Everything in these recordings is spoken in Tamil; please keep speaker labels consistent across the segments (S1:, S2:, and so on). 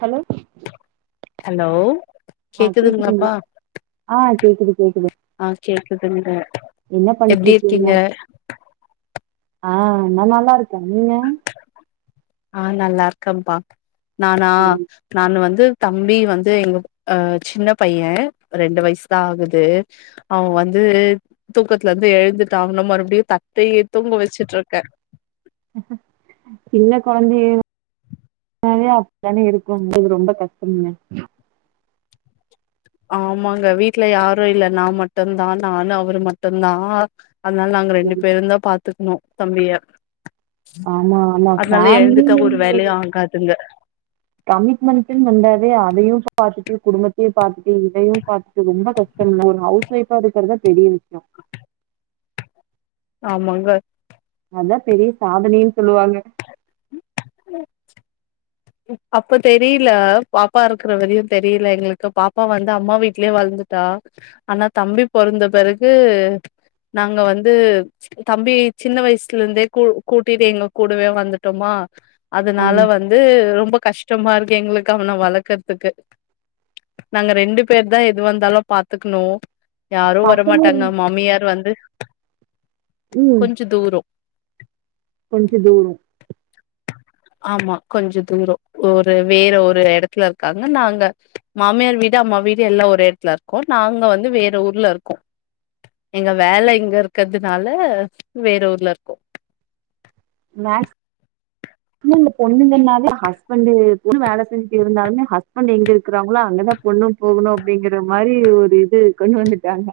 S1: ஹலோ
S2: ஹலோ
S1: ஆ
S2: கேக்குதுங்களாப்பா
S1: கேக்குதுங்ளா ஆ கேக்குது கேக்குது
S2: ஆ கேக்குதுங்க
S1: என்ன
S2: எப்டி
S1: பண்ட்ருக்கீங்க
S2: இருக்கீங்க
S1: ஆ நா நல்லாருக்க நீங்க
S2: ஆ நல்லாருக்கம்ப்பா நானா
S1: சரி.
S2: நானு வந்து தம்பி வந்து எங்கப் அ சின்ன பைய ரெண்டு வயசுதா ஆகுது அவன்‌ வந்து தூக்கத்துலந்து எழுந்துட்டா அவன மறுப்டியு தத்தைய தூங்க வெச்சுட்ருக்க
S1: சின்ன கொழந்தைனாவே அப்தானே இருக்கு அது ரொம்ப கஷ்டம்ங்க
S2: ஆமாங்க வீட்ல யாரு இல்ல நா மட்டுந்தா நானு அவரு மட்டுந்தா அத்னால் நாங்க ரெண்டு பேருந்தா பாத் த்துக்னு தம்பிய
S1: ஆமா ஆமா
S2: அத்னால எழுந்துட்டா
S1: ஃபேமிலினு
S2: ஒரு வேலையு ஆகாதுங்க
S1: கமிட்மெண்டுன் வந்தாவே அதையு பாத்துட்டு குடும்பத்தையு பாத்துட்டு இதையு பாத்துட்டு ரொம்ப கஷ்டமுல்ல ஒரு ஹவுஸ் ஒய்ஃபா இருக்கறதா பெரிய விஷ்யொ
S2: ஆமாங்க
S1: அதா பெரிய சாதனைன் சொல்லுவாங்க
S2: அப்ப தெரில பாப்பா இருக்குற வரையு தெரில எங்ளுக்கு பாப்பா வந்து அம்மா வீட்லயே வளந்துட்டா ஆனா தம்பி பொறந்த பிறகு நாங்க வந்து தம்பி சின்ன வயசுலந்தே கூ கூட்டிட்டு எங்க கூடவே வந்துட்டோமா அதுனால
S1: ம்
S2: வந்து கஷ்டமா இருக்கு எங்களுக்கு அவன வளக்கற்துக்கு நாங்க ரெண்டு பேர்தா எது வந்தாலு பாத்துக்ணு யாரு
S1: பசங்க
S2: வரமாட்டாங்க மாமியார் வந்து
S1: ம்
S2: கொஞ்ச தூரொ
S1: கொஞ்ச தூரொ
S2: ஆமா கொஞ்ச தூரொ ஒரு வேற ஒரு எடத்துல இருக்காங்க நாங்க மாமியார் வீடு அம்மா வீடு எல்லா ஒரே எடத்துல இருக்கோ நாங்க வந்து வேற ஊர்ல இருக்கோ எங்க வேல இங்க இருக்கதுனால வேற ஊர்ல இருக்கோ
S1: மேஸ் இன்னுந்த பொண்ணுங்கனாலே ஹஸ்பண்டு பொண்ணு வேல செஞ்சுட்டு இருந்தாலுமே ஹஸ்பண்ட் எங்க இருக்குறாங்களோ அங்கதா பொண்ணு போகணு அப்டிங்குற மாரி ஒரு இது கொண்டு வந்துட்டாங்க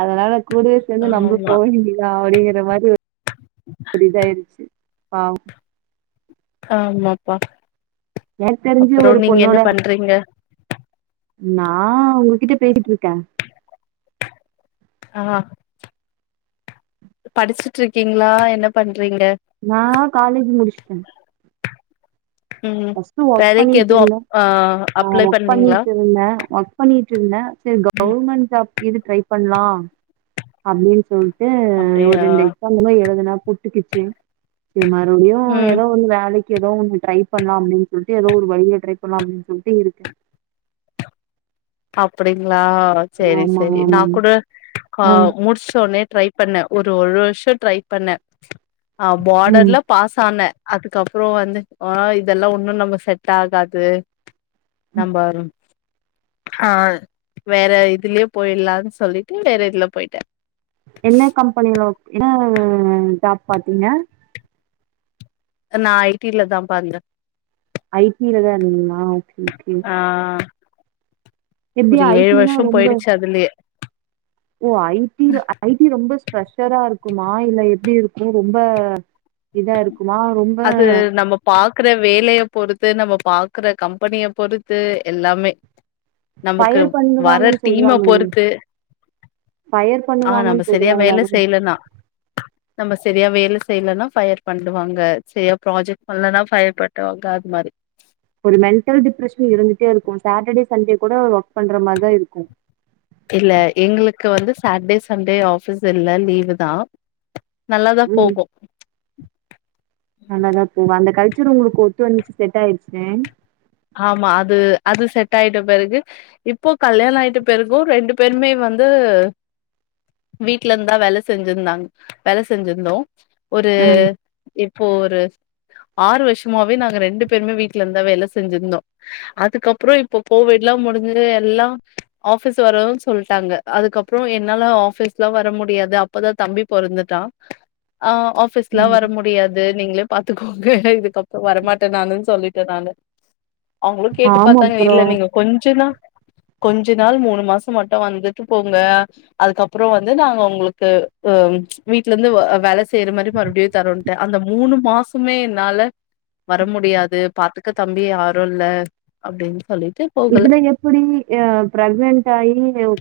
S1: அதனால கூடவே சேந்து நம்ளு
S2: ஆமா
S1: போவேண்டிதா அப்டிங்கிற மாரி ஒ ஒரு இதாயிடுச்சு பாவு
S2: ஆமாப்பா
S1: எனக்கு தெரிஞ்சு
S2: அப்புறோ
S1: ஒரு
S2: நீங்க என்ன
S1: பொண்ணோட
S2: பண்றீங்க
S1: நான் உங்ககிட்ட பேசிட்டு இருக்கேன்
S2: ஆஹ் படிச்சிட்ருக்கீங்களா என்ன பண்ண
S1: நான் காலேஜ் முடிச்சுட்டேன்
S2: ம்
S1: பஸ்டு ஒர்க்
S2: வேலைக்கு
S1: பண்ணிட்டு
S2: எதுவு அப்
S1: இருந்தேன்
S2: ஆ
S1: ஆஹ்
S2: அப்ளை
S1: ஒர்க்
S2: பண்ணீங்களா
S1: பண்ணிட்டு இருந்தேன் ஒர்க் பண்ணிட்டு இருந்தேன் சரி
S2: ம்
S1: கவுவர்மெண்ட் ஜாப் எதும் ட்ரை பண்லா அப்டினு சொல்டு ஒரு
S2: அப்டியா
S1: ரெண்டு எக்ஸாம்லா எழுதுனா புட்டுக்குச்சு சரி மறுபடியும்
S2: ம்
S1: ஏதோ ஒரு வேலைக்கு ஏதோ ஒன்னு டிரை பண்ணலாம் அப்படின்னு சொல்லிட்டு ஏதோ ஒரு வழியில ட்ரை பண்ணலா அப்படின்னு சொல்லிட்டு இருக்கேன்
S2: அப்படி ங்களா செரி
S1: ஆமா,
S2: செரி நான்
S1: ஆமாங்க.
S2: கூட ஆஹ்
S1: ம்,
S2: முடிச்சோனே ட்ரை பண்ண ஒரு வருஷம் ட்ரை பண்ண ஆ
S1: ம்.
S2: பார்டர்ல பாஸ் ஆன அதுக்கப்பறம் வந்து ஓ இதெல்லா ஒன்னு நம்ம செட் ஆகாது நம்ப ஆஹ் வேற இதுலயே போய்ட்லான்னு சொல்லிட்டு வேற இதுல போயிட்டே
S1: என்ன கம்பெனில ஒர்க் என்ன உஹம் ஜாப் பாத்தீங்க
S2: நான் ஐ டில தா பாத்த
S1: ஜ டிலதா இருந்தீங்களா ஆஹ் ஓகே ஓகே எப்படி
S2: ஒரு ஏழு
S1: ஐடினா
S2: வருஷம்
S1: ரொம்ப
S2: போயிடுச்சு அதுலையே
S1: ஓ ஐ டி ஐ டி ரொம்ப ஸ்ஃப்ரெஷரா இருக்குமா இல்ல எப்படி இருக்கும் ஆ ரொம்ப இதா இருக்குமா? ரொம்ப
S2: அது நம்ம பாக்குற வேலைய பொறுத்து நம்ம பாக்குற கம்பெனிய பொறுத்து எல்லாமே நமக்கு
S1: ஃபயர்
S2: வர
S1: பண்ணுவாங்கன்னு
S2: டீம்ம
S1: சொல்றாங்களே!
S2: பொறுத்து
S1: ஃபயர்
S2: ஆஹ் நம்ம
S1: பண்ணுவாங்கன்னு
S2: சரியா
S1: சொல்றாங்களே!
S2: வேலை
S1: அது
S2: செய்யலன்னா நம்ம சரியா வேலை செய்யலனா ஃப்யர் பண்ணுவாங்க சரியா ப்ராஜெக்ட் பண்ணலனா ஃப்யர் பன்டுவாங்க அது மாதிரி
S1: ஒரு மென்டல் டிப்ரெஷன் இருந்துட்டே இருக்கும் சாட்டர்டே சண்டே கூட ஒர்க் பண்ற மாதிரிதா இருக்கும்
S2: இல்ல எங்களுக்கு வந்து சாட்டர்டே சண்டே ஆபீஸ் இல்ல லீவு தா நல்லாதா
S1: ம்.
S2: போகும்
S1: நல்லாதா போகும் அந்த கல் சர் உங்களுக்கு ஒத்து வந்துச்சு செட் ஆயிடுச்சு
S2: ஆமா அது அது செட் ஆயிட்ட பருகு இப்போ கல்யாணம் ஆயிட்ட பருக்கும் ரெண்டு பேருமே வந்து வீட்ல இருந்தா வேல செஞ்சிருந்தாங்க வேல செஞ்சிருந்தோம் ஒரு
S1: ஆ
S2: இப்போ ஒரு ஆறு வருஷமாவே நாங்க ரெண்டு பேருமே வீட்டுல இருந்தா வேலை செஞ்சிருந்தோம் அதுக்கப்புறம் இப்ப கோவிட் எல்லாம் முடிஞ்சு எல்லாம் ஆபீஸ் வரதுன்னு சொல்லிட்டாங்க அதுக்கப்புறம் என்னால ஆபீஸ் எல்லாம் வர முடியாது அப்பதா தம்பி பொறந்துடா ஆஹ் ஆபிஸ்லாம்
S1: ம்
S2: வர முடியாது நீங்களே பாத்துக்கோங்க இதுக்கப்புறம் வரமாட்டேன் நானு சொல்லிட்டேன் நானு அவங்களும் கேட்டு
S1: ஆமா
S2: பார்த்தாங்க
S1: அப்புறோ
S2: இல்ல நீங்க கொஞ்ச தா கொஞ்ச நாள் மூணு மாசம் மட்டும் வந்துட்டு போங்க அதுக்கப்புறம் வந்து நாங்க உங்களுக்கு அஹ் வீட்ல இருந்து வேல செய்யற மாதிரி மறுபடியும் தரட்டேன் அந்த மூணு மாசமே என்னால வர முடியாது பாத்துக்க தம்பி யாரும் இல்ல அப்படின்னு சொல்லி
S1: இதுல எப்படி பிரேக்னன்ட் ஆகி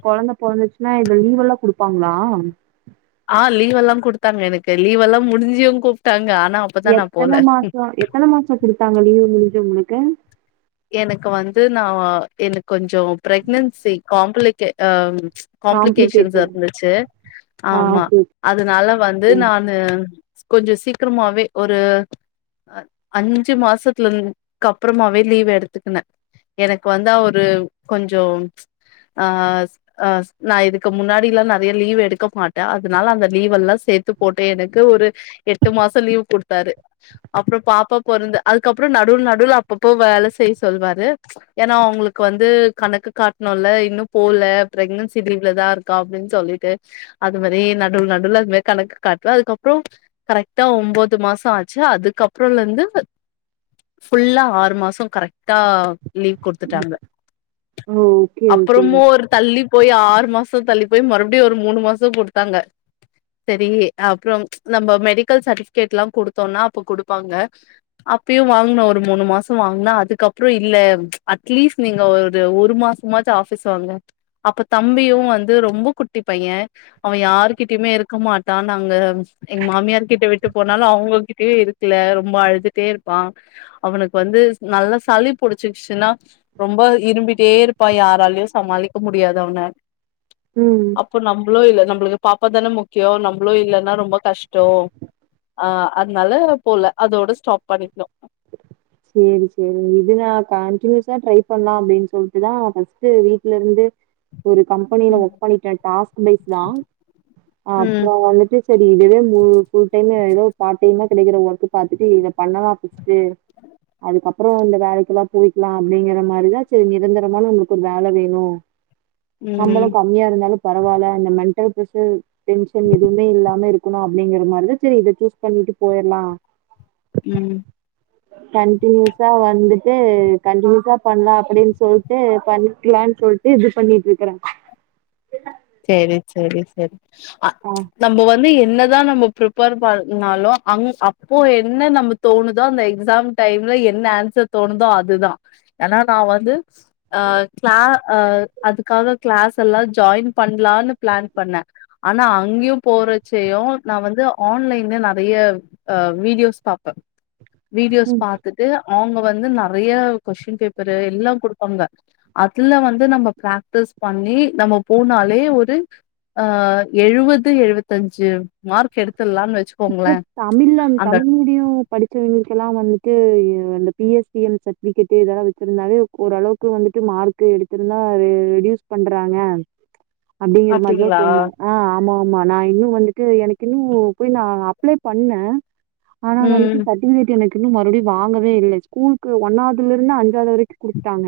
S1: குழந்தை பொழந்துச்சுன்னா இது லீவ் எல்லாம் குடுப்பாங்களா
S2: ஆஹ் லீவ் எல்லாம் கொடுத்தாங்க எனக்கு லீவ் எல்லாம் முடிஞ்சும் கூப்பிட்டாங்க
S1: எத்தன மாசம் எத்தன மாசம் கொடுத்தாங்க லீவு முஞ்ச உங்களுக்கு க
S2: எனக்கு வந்து நா எனக்கு கொஞ்சம் பிரேக்னன்சி காம் பில்க்கே அஹ் காம்ப்ளிகேஷன்ஸ்
S1: காம்ப்ளிகேட்டட்
S2: இருந்துச்சு
S1: ஆ
S2: ஆமா
S1: ஓகே
S2: அதனால வந்து
S1: ஓகே
S2: நானு கொஞ்சம் சீக்கிரமாவே ஒரு அஞ்சு மாசத்துல இருக்கு அப்புறமாவே லீவ் எடு எதுக்குண எனக்கு வந்து அவரு கொஞ்சம் அஹ நா இதுக்கு முன்னாடி எல்லாம் நிறைய லீவ் எடுக்க மாட்டேன் அதனால அந்த லீவ எல்லாம் சேர்த்து போட்டு எனக்கு ஒரு எட்டு மாசம் லீவ் கொடுத்தாரு அப்புறம் பாப்பா பொறந்த அதுக்கப்புறம் நடுவுல நடுவுல அப்பப்ப வேல செய் சொல்வாரு ஏன்னா அவங்களுக்கு வந்து கணக்கு காட்டணும்ல இன்னும் போல பிரெக்னன்சி லீவ்லதா இருக்கா அப்படின்னு சொல்லிட்டு அது மாதிரி நடுல நடுல அது மாதி கணக்கு காட்டுல அதுக்கப்புறம் கரெகா ஒன்பது மாசம் ஆச்சு அதுக்கப்புறம் இருந்து ஃபுல்லா ஆறு மாசம் கரெக் டா லீவ் குடுத்துட்டாங்க
S1: ஓ ஓகே ஓகே
S2: அப்புறமும் ஒரு தள்ளி போய் ஆறு மாச தள்ளி போய் மறுபடியு ஒரு மூணு மாசம் குடுத்தாங்க செரி அப்பறம் நம்ப மெடிக்கல் சர்டிஃபிக்கேட்லா குடுத்தோன்னா அப்ப குடுப்பாங்க அப்பியும் வாங்கன ஒரு மூணு மாசம் வாங்கற அதுக்கப் அப்பறம் இல்ல அட்லீஸ்ட் நீங்க ஒரு ஒரு மாசமாச்சும் ஆஃபீஸ் வாங்க அப்ப தம்பியும் வந்து ரொம்ப குட்டி பையன் அவன் யாரு்கிட்டயுமே இருக்க மாட்டான் நாங்க எங்க மாமியார்கிட்ட விட்டு போனாலும் அவுங்க கிட்டயும் இருக்கல ரொம்ப அழுதுட்டே இருப்பான் அவுனுக்கு வந்து நல்ல சளி புடிச்சிச்சுன்னா ரொம்ப இரும்பிட்டே இருப்பா யாராலயும் சமாளிக்க முடியாத அவன
S1: ம்
S2: அப்போ நம்பளோ இல்ல நம்பளுக்கு பாப்பா தானே முக்கியம் நம்பளும் இல்லன்னா ரொம்ப கஷ்டம் ஆ அதனால போல அதோட ஸ்டாப் பண்ணிக்கணு
S1: செரி செரி இது தா கண்டினியூஸா ட்ரை பண்ணலாம் அப்பிடின்னு சொல்ட்டுதான் ஃபஸ்ட் வீட்ல இருந்து ஒரு கம்பெனியில
S2: ம்
S1: ஒர்க் பண்ணிர்க்க டாஸ்க் பேஸ் தான்
S2: ம்
S1: அப்பறம் வந்துட்டு சரி இதுவே மு ஃபுல் டைம் ஏதோ பாடைமா கெடைக்கிற ஒர்க் பாத்துட்டு இத பண்ணலாம் ஃபஸ்ஈட்டு அதுக்கப்பறம் அந்த வேலைக்கெல்லாம் போயிக்கலாம் அப்பிடிங்கிற மாரிதான் செரி நிரந்தரமான நம்புளுக்கு ஒரு வேல வேணு
S2: ம்
S1: சம்பளம் கம்மியா இருந்தாலும் பரவால்ல இந்த மெ [unintelligible] எதுவுமே இல்லாம இருக்கணும் அப்பிடிங்கற மாதிரிதான் செரி இத சூஸ் பண்ணிட்டு போயிர்லாம்
S2: ம்
S1: கண்டினியூஸா வந்துட்டு கன்டினியூஸா பண்ணலாம் அப்பிடின்னு சொல்ட்டு பண்ணிக்கலாம்னு சொல்ட்டு இது பண்ணிட்டு இருக்கறேன்
S2: செரி செரி செரி அ
S1: ஆ
S2: நம்ப வந்து எ என்னதான் நம்ம பிரிப்பேர் பண்ணாலும் அங் அப்போ என்ன நம்ப தோணுதோ அந்த எக்ஸாம் டைம்ல என்ன ஆன்சர் தோணுதோ அதுதான் ஏன்னா நான் வந்து அ க்ளா அ அதுக்காக க்ளாஸ் எல்லாம் ஜாய்ன் பண்ணலானு பிளான் பண்ண ஆனா அங்கேயும் போறச்சையும் நா வந்து ஆன்லைன்ல நிறைய ஆ வீடியோஸ் பாபே
S1: ம்
S2: வீடியோஸ் பாத்துட்டு அவங்க வந்து நிறைய கொஸ்டின் பேப்பரு எல்லாம் கொடுப்பாங்க அதுல வந்து நம்ம பிராக்டிஸ் பண்ணி நம்ம போன ஒரு எழுபது எழுபத்தஞ்சு மார்க் எடு
S1: இப்ப தமிழ்ல தமிழ் மீடியம் படிச்சவங்களுளுக்கு எல்லாம் வந்துட்டு பி எஸிஎம் சர்டிபிகேட்டு இதெல்லாம் வச்சிருந்தாலே ஓரளவுக்கு வந்துட்டு மார்க் எடுத்திருந்தா ரெட்யூஸ் பண்றாங்க அப்படிங்கிற மாதிரிதா
S2: அப்டிங்களா
S1: சொன்னா ஆ ஆமா ஆமா நா இன்னும் வந்துட்டு எனக்கு இன்னும் போய் நா அப்ளை பண்ண ஆனா அதளைக்கு
S2: ம்
S1: சர்டிபிகேட் எனக் இன்னும் மறுபடியும் வாங்கவே இல்ல ஸ்கூலுக்கு ஒன்னாவதுல இருந்து அஞ்சது வரைக்கும் குடுத்துட்டாங்க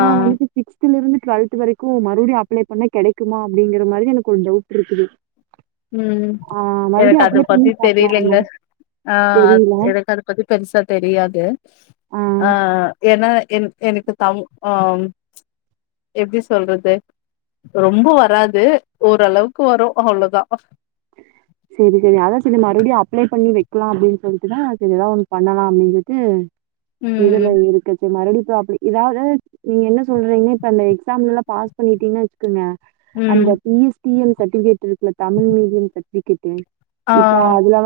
S2: ஆ
S1: வந்துட்டு சிக்ஸ்தல இருந்து டுவெல்த் வரைக்கும் மறுபடியும் அப்ளை பண்ண கிடைக்குமா அப்படிங்கற மாதிரி எனக்கு ஒரு டவுட் இருக்குது
S2: ம்
S1: ஆ
S2: எனக்கு
S1: மறுபடியும்
S2: அது
S1: அப்ளை பண்ணி
S2: பத்தி தெரியலங்க
S1: பார்க்கலாமா?
S2: ஆ
S1: தெரியல.
S2: எனக்கு அது பத்தி பெருசா தெரியாது ஆ ஏன்னா என் எனக்கு தம் ஆ எப்படி சொல்றது ரொம்ப வராது ஓரளவுக்கு வரும் அவ்வளோதா ஆ
S1: சரி சரி அதா சரி மறுபடியு அப்ளை பண்ணி வைக்கலா அப்படின்னு சொல்லிட்டுதா சரி ஏதாவ ஒண்ணு பண்ணலா அப்படின்னு சொல்லிட்டு இது
S2: ம்
S1: எல்லா இருக்கச்ச மரடி சோ அப்படி இதாவது நீங்க என்ன சொல்றீங்கன்னா இப்ப அந்த எக்ஸாம்ல எல்லா பாஸ் பண்ணிட்டீங்கன்னா வச்சுக்கோங்க
S2: ம்
S1: அந்த பிஎஸ் பைஎல் சர்டிபிகேட் இருக்குல தமிழ் மீடியம் சக்குட்ட
S2: ஆ
S1: இப்பா அதுலா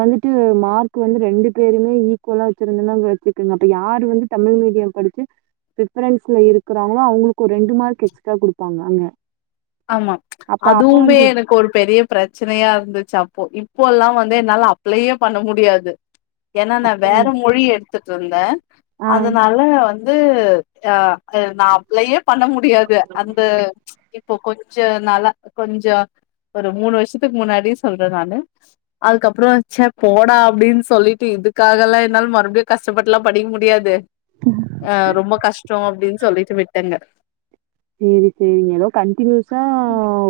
S1: மார்க் வந்து ரெண்டு பேருமே
S2: ஆமா
S1: அப்ப அப்ப
S2: அதுவுமே
S1: வந்து
S2: எனக்கு ஒரு பெரிய பிரச்சனையா இருந்துச்சு அப்போ இப்போ எல்லாம் வந்து என்னால அப்ளயே பண்ண முடியாது ஏனா நா
S1: அப்ப
S2: வேற மொழி எடுத்துட்டு இருந்த
S1: ஆஹ்
S2: அதனால வந்து ந்து ஆஹ நான்ளயே பண்ண முடியாது அந்த இப்போ கொஞ்சோ நலா கொஞ்சோ ஒரு மூணு வருஷத்துக்கு முன்னாடிய சொல்ற நானு அதுக்கப்ரோ ச்ச போடா அப்படின்னு சொல்லிட்டு இதுக்காகல்லா என்னால மறுபடியு கஷ்டப்பட்டு எல்லா படிக்க முடியாது அஹ் ரொம்ப கஷ்டோ அப்படின்னு சொல்லிட்டு விட்டங்க
S1: செரி செரி எதோ கன்டினூஸா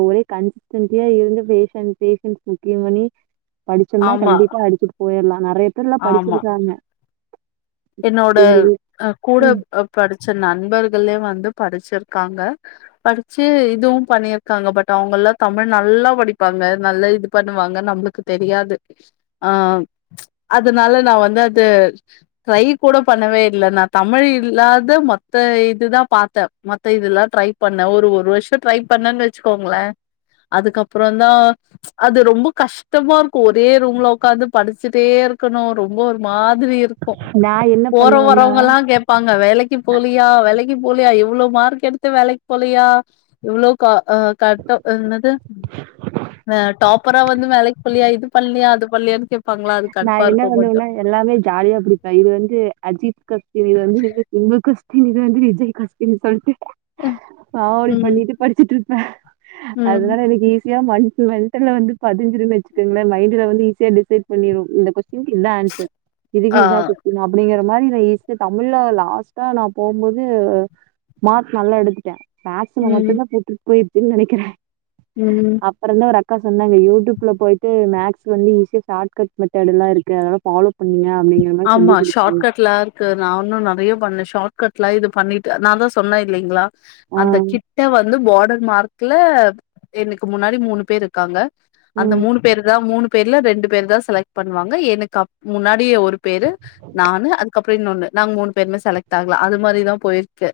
S1: ஒரே கன் சன்டியா இருந்த பேஷன் பேஷன்ஸ் புக்கிங் பண்ணி படுச்சம்னா
S2: ஆமா
S1: கண்டிப்பா அடுச்சுட் போயர்லா நறைய துர்லா
S2: ஆமா
S1: படுச்சுட்தாங்க
S2: என்னோட அ கூட
S1: ம்.
S2: அ படுச்ச நண்பர்களே வந்து படிச்சிருக்காங்க படிச்சு இதுவு பண்ணிருக்காங்க பட் அவுங்கல்லா தமிழ் நல்லா படிப்பாங்க நல்லா இது பண்ணுவாங்க நம்மளுக்கு தெரியாது ஆ அதனால நா வந்து அது ட்ரை கூட பண்ணவே இல்ல நா தமிழ் இல்லாத மத்த இதுதா பாத்தே மத்த இதுல்லா ட்ரை பண்ணே ஒரு ஒரு வருஷோ ட்ரை பண்ணேன்னு வச்சுக்கோங்களே அதுக்கப்புறந்தா அது ரொம்ப கஷ்டமா இருக்கு ஒரே ரூம்ல உக்காந்து படிச்சிட்டே இருக்கணு ரொம்ப ஒரு மாதிரி இருக்
S1: நான் என்ன
S2: போற
S1: பண்ணுவேன்னா
S2: வரவுங்கல்லா கேப்பாங்க வேலைக்கு போலியா வேல வேலைக்கு போலியா இவ்ளோ மார்க் எடுத்து வேலைக்கு போலியா இவ்ளோ கா அ கட் ஆ என்னது ஆ டாப்பரா வந்து வேலைக்கு போலியா இது பண்லையா அது பண்லையானு
S1: நா என்ன பண்ணுவன்னா எல்லாமே ஜாலியா படிப்பே இது வந் து அஜித் க இது வந்து [unintelligible] தினி தா வந்து விஜய் காஸ்டீயூம்னு சொல்ட்டு காமெடி
S2: ம்.
S1: பண்ணிட்டு படிச்சுட்ருப்பே
S2: ம்.
S1: அதனால எனக்கு ஈஸி [unintelligible] வந்து பதிஞ்சுதுனு வச்சுக்கங்களே மைண்டல வந்து ஈஸியா டிசைட் பண்ணிரு இந்த கொஸ் இதுக் இது தா ஆன்சர் இதுக்கி
S2: ஆ.
S1: இதா குடுக்கனு அப்டிங்கற மாரி [unintelligible] தமிழ்ல லாஸ்டா நா போம்போது மார்க்ஸ் நல்லா எடுத்துட்ட மாச
S2: ம்.
S1: மட்டுதான் போட்ரிக் போயிருச்சுனு நெனக்கிறே
S2: ம்
S1: அப்ற தா ஒரு அ அக்கா சொன்னாங்க யூடியூப்ல போய்ட்டு மேக்ஸ் வந்து ஈஸியா சால்வ் [unintelligible] மெதட்லா இருக்கு அதல்லா ஃபாலோ பண்ணீங்க
S2: ஆமா ஷாட் கட் லா ருக்கு நா ஒன்னு நறையா பண்ணே ஷாட் கட் லாம் இது பண்ணிட்டு நா தா சொன்னெ இல்லீங்களா
S1: ஆ.
S2: அந்த கிட்ட வந்து பார்டர் மார்க் தில எனக்கு முன்னாடி மூணு பேர் இருக்காங்க அந்த
S1: ம்.
S2: மூணு பேரு தா மூணுப் பேர்ல ரெண்டு பேர் தா செலக்ட் பண்வாங்க எனக்கு அப் முன்னாடியே ஒரு பேரு நானு அதுகப் அப்டின்னொன்னு நாங்க மூனு பேருமே செலக்ட் ஆகல அது மாரிதா போயிருக்கு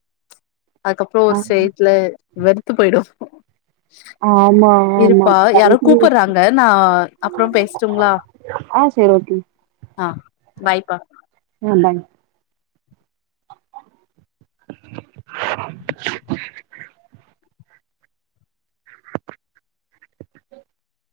S2: அதுக்கப்ரோ
S1: ஆ
S2: ஒரு சேட்ல வெறுத்து போயிடு
S1: ஆமா ஆமா
S2: இருப்பா யாரோ கூப்புட்றாங்க நா அப்புறோ பேசட்டுங்களா
S1: [unintelligible] ஆ சேர் ஓகே
S2: பாய்பா
S1: ஆ பாய்.